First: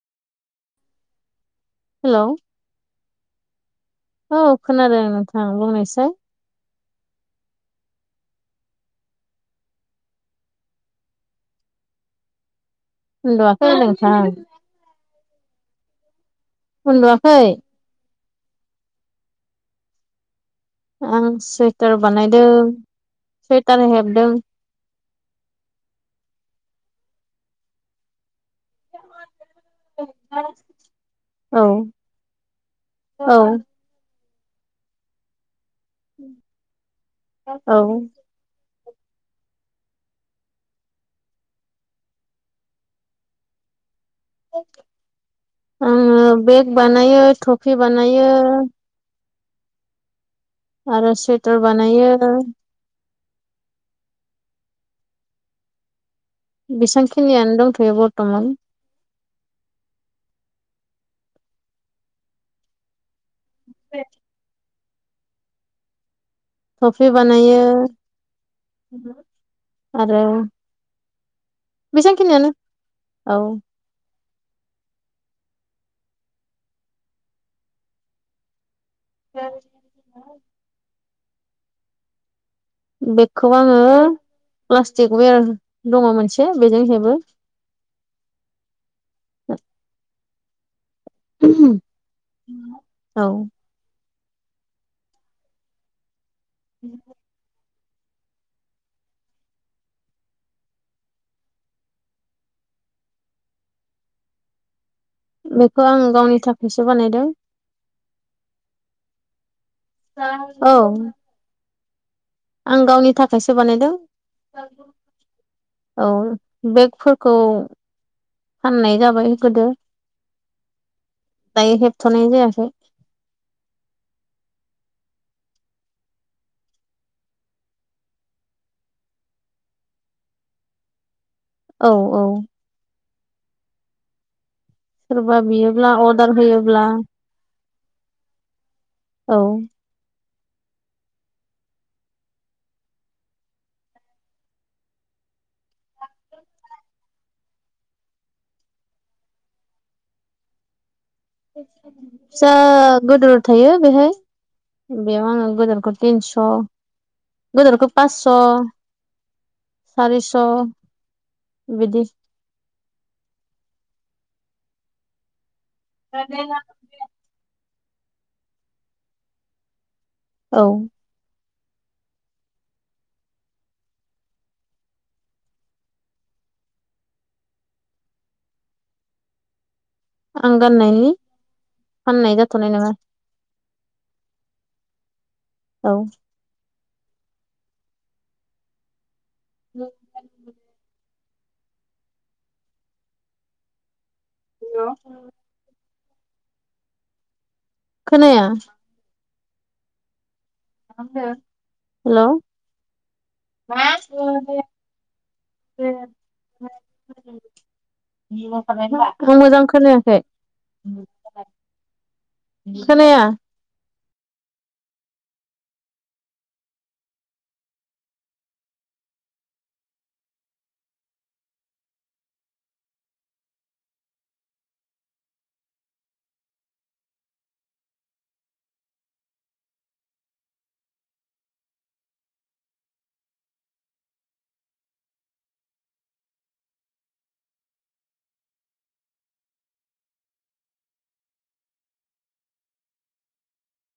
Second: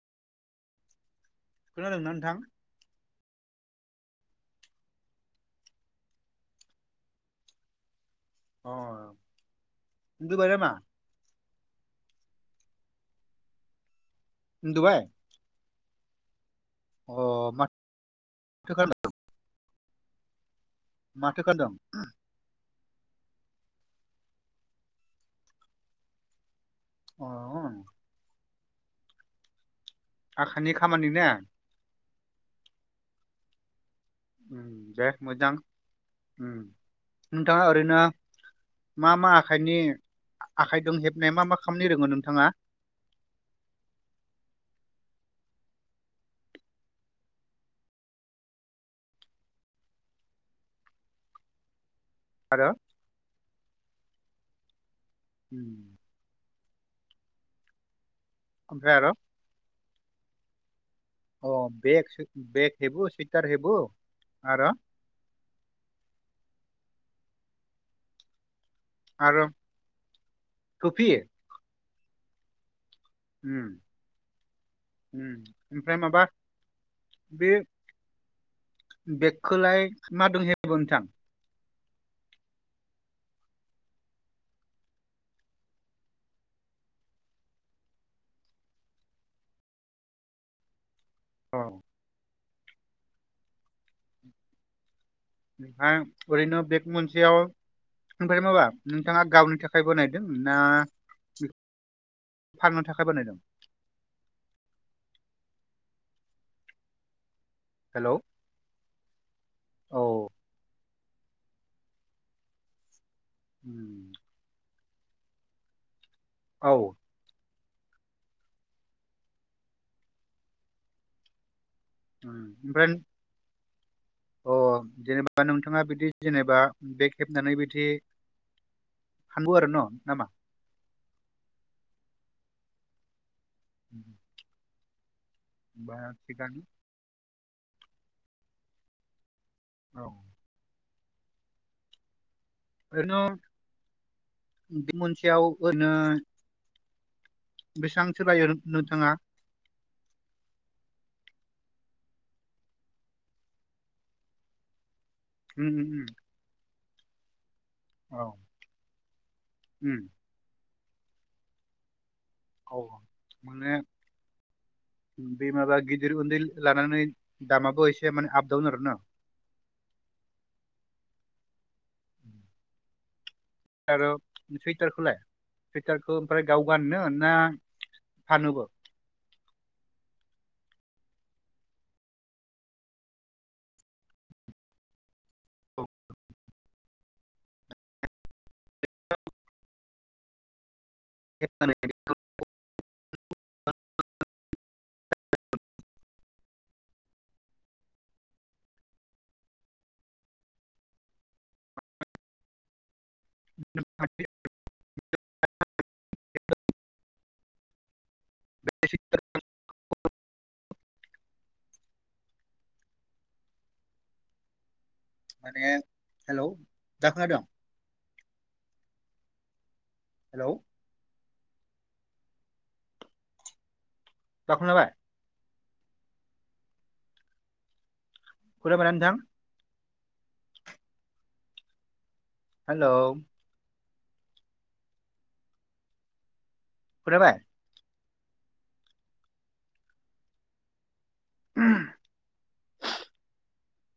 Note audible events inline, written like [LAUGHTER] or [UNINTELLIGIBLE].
खोनादोंना हेलौ नोंथां। औ खोनादों नोंथां बुंनायसाय। अ उन्दुबाय नामा। उन्दुआखै नोंथां। उन्दुबाय उन्दुवाखै। अ माथो खालामदों। आं माथो खालामदों सुइटार बानायदों सुवइटार हेबदों। अ। आखाइनि खामानि ना? औ औ दे मोजां उम नोंथाङा औ ओरैनो मा-मा आखाइनि आखाइजों हेबनाय मा-मा खामनि रोङो नोंथाङा? [UNINTELLIGIBLE] आङो बेग बानायो टफि बानायो। आरो सुवेटार बानायो। आरो उम। बेसांखिनियानो दंथ'यो बथ ओमफ्राय आरो अ बेग हेबु सुइटार हेबु आरो थफि बानायो आरो आरो टफि एसांखिनियानो। उम। उम ओमफ्राय माबा बे बेगखोलाय मा दों हेबगोन नोंथां? बेगखौ आङो प्लास्टिक वेर दङ मोनसे बेजों हेबो। [UNINTELLIGIBLE] अ औ। [UNINTELLIGIBLE] ओरैनो बेक मोनसेयाव। ओमफ्राय माबा नोंथाङा गावनि थाखाय बानायदों ना फाननो थाखाय बानायदों। बेखौ आं गावनि थाखायसो बानायदों। हेलौ। औ औ। आं गावनि थाखायसो बानायदों। उम, औ औ उम, बेगफोरखौ फाननाय जाबाय गोदो। दायो हेबथ'नाय जायाखै। ओमफ्राय अ जेनेबा नोंथाङा बिदि जेनेबा बेग हेबनानै बिदि हांगौ आरो न' नामा। औ औ। [INAUDIBLE] सोरबा बियोब्ला बा अर्डार थिगानो होयोब्ला औ। औ ओरैनो बेग मोनसेयाव ओरैनो बेसांसो लायो नोंथाङा फिसा गोदोर थायो बेहाय‌ बेयाव आङो उम उम गोदोरखौ उम, थिन्स' गोदोरखौ औ पासस' उम सारिस'। बिदि औ माने बे माबा गिदिर उन्दै लानानै दामाबो एसे माने आप डाउन आरो ना औ आरो सुइटारखौलाय सुइटारखौ ओमफ्राय गाव गाननो ना फानोबो? आं गाननायनि फाननाय जाथ'नाय नङा। औ। [UNINTELLIGIBLE] [UNINTELLIGIBLE] हेलौ खोनाया हेल' [UNINTELLIGIBLE] मोजां खोनायाखै खोनाया [UNINTELLIGIBLE] हेलौ दा खोनाबाय खोनाबायना नोंथां? हेलौ खुनाबाय [UNINTELLIGIBLE]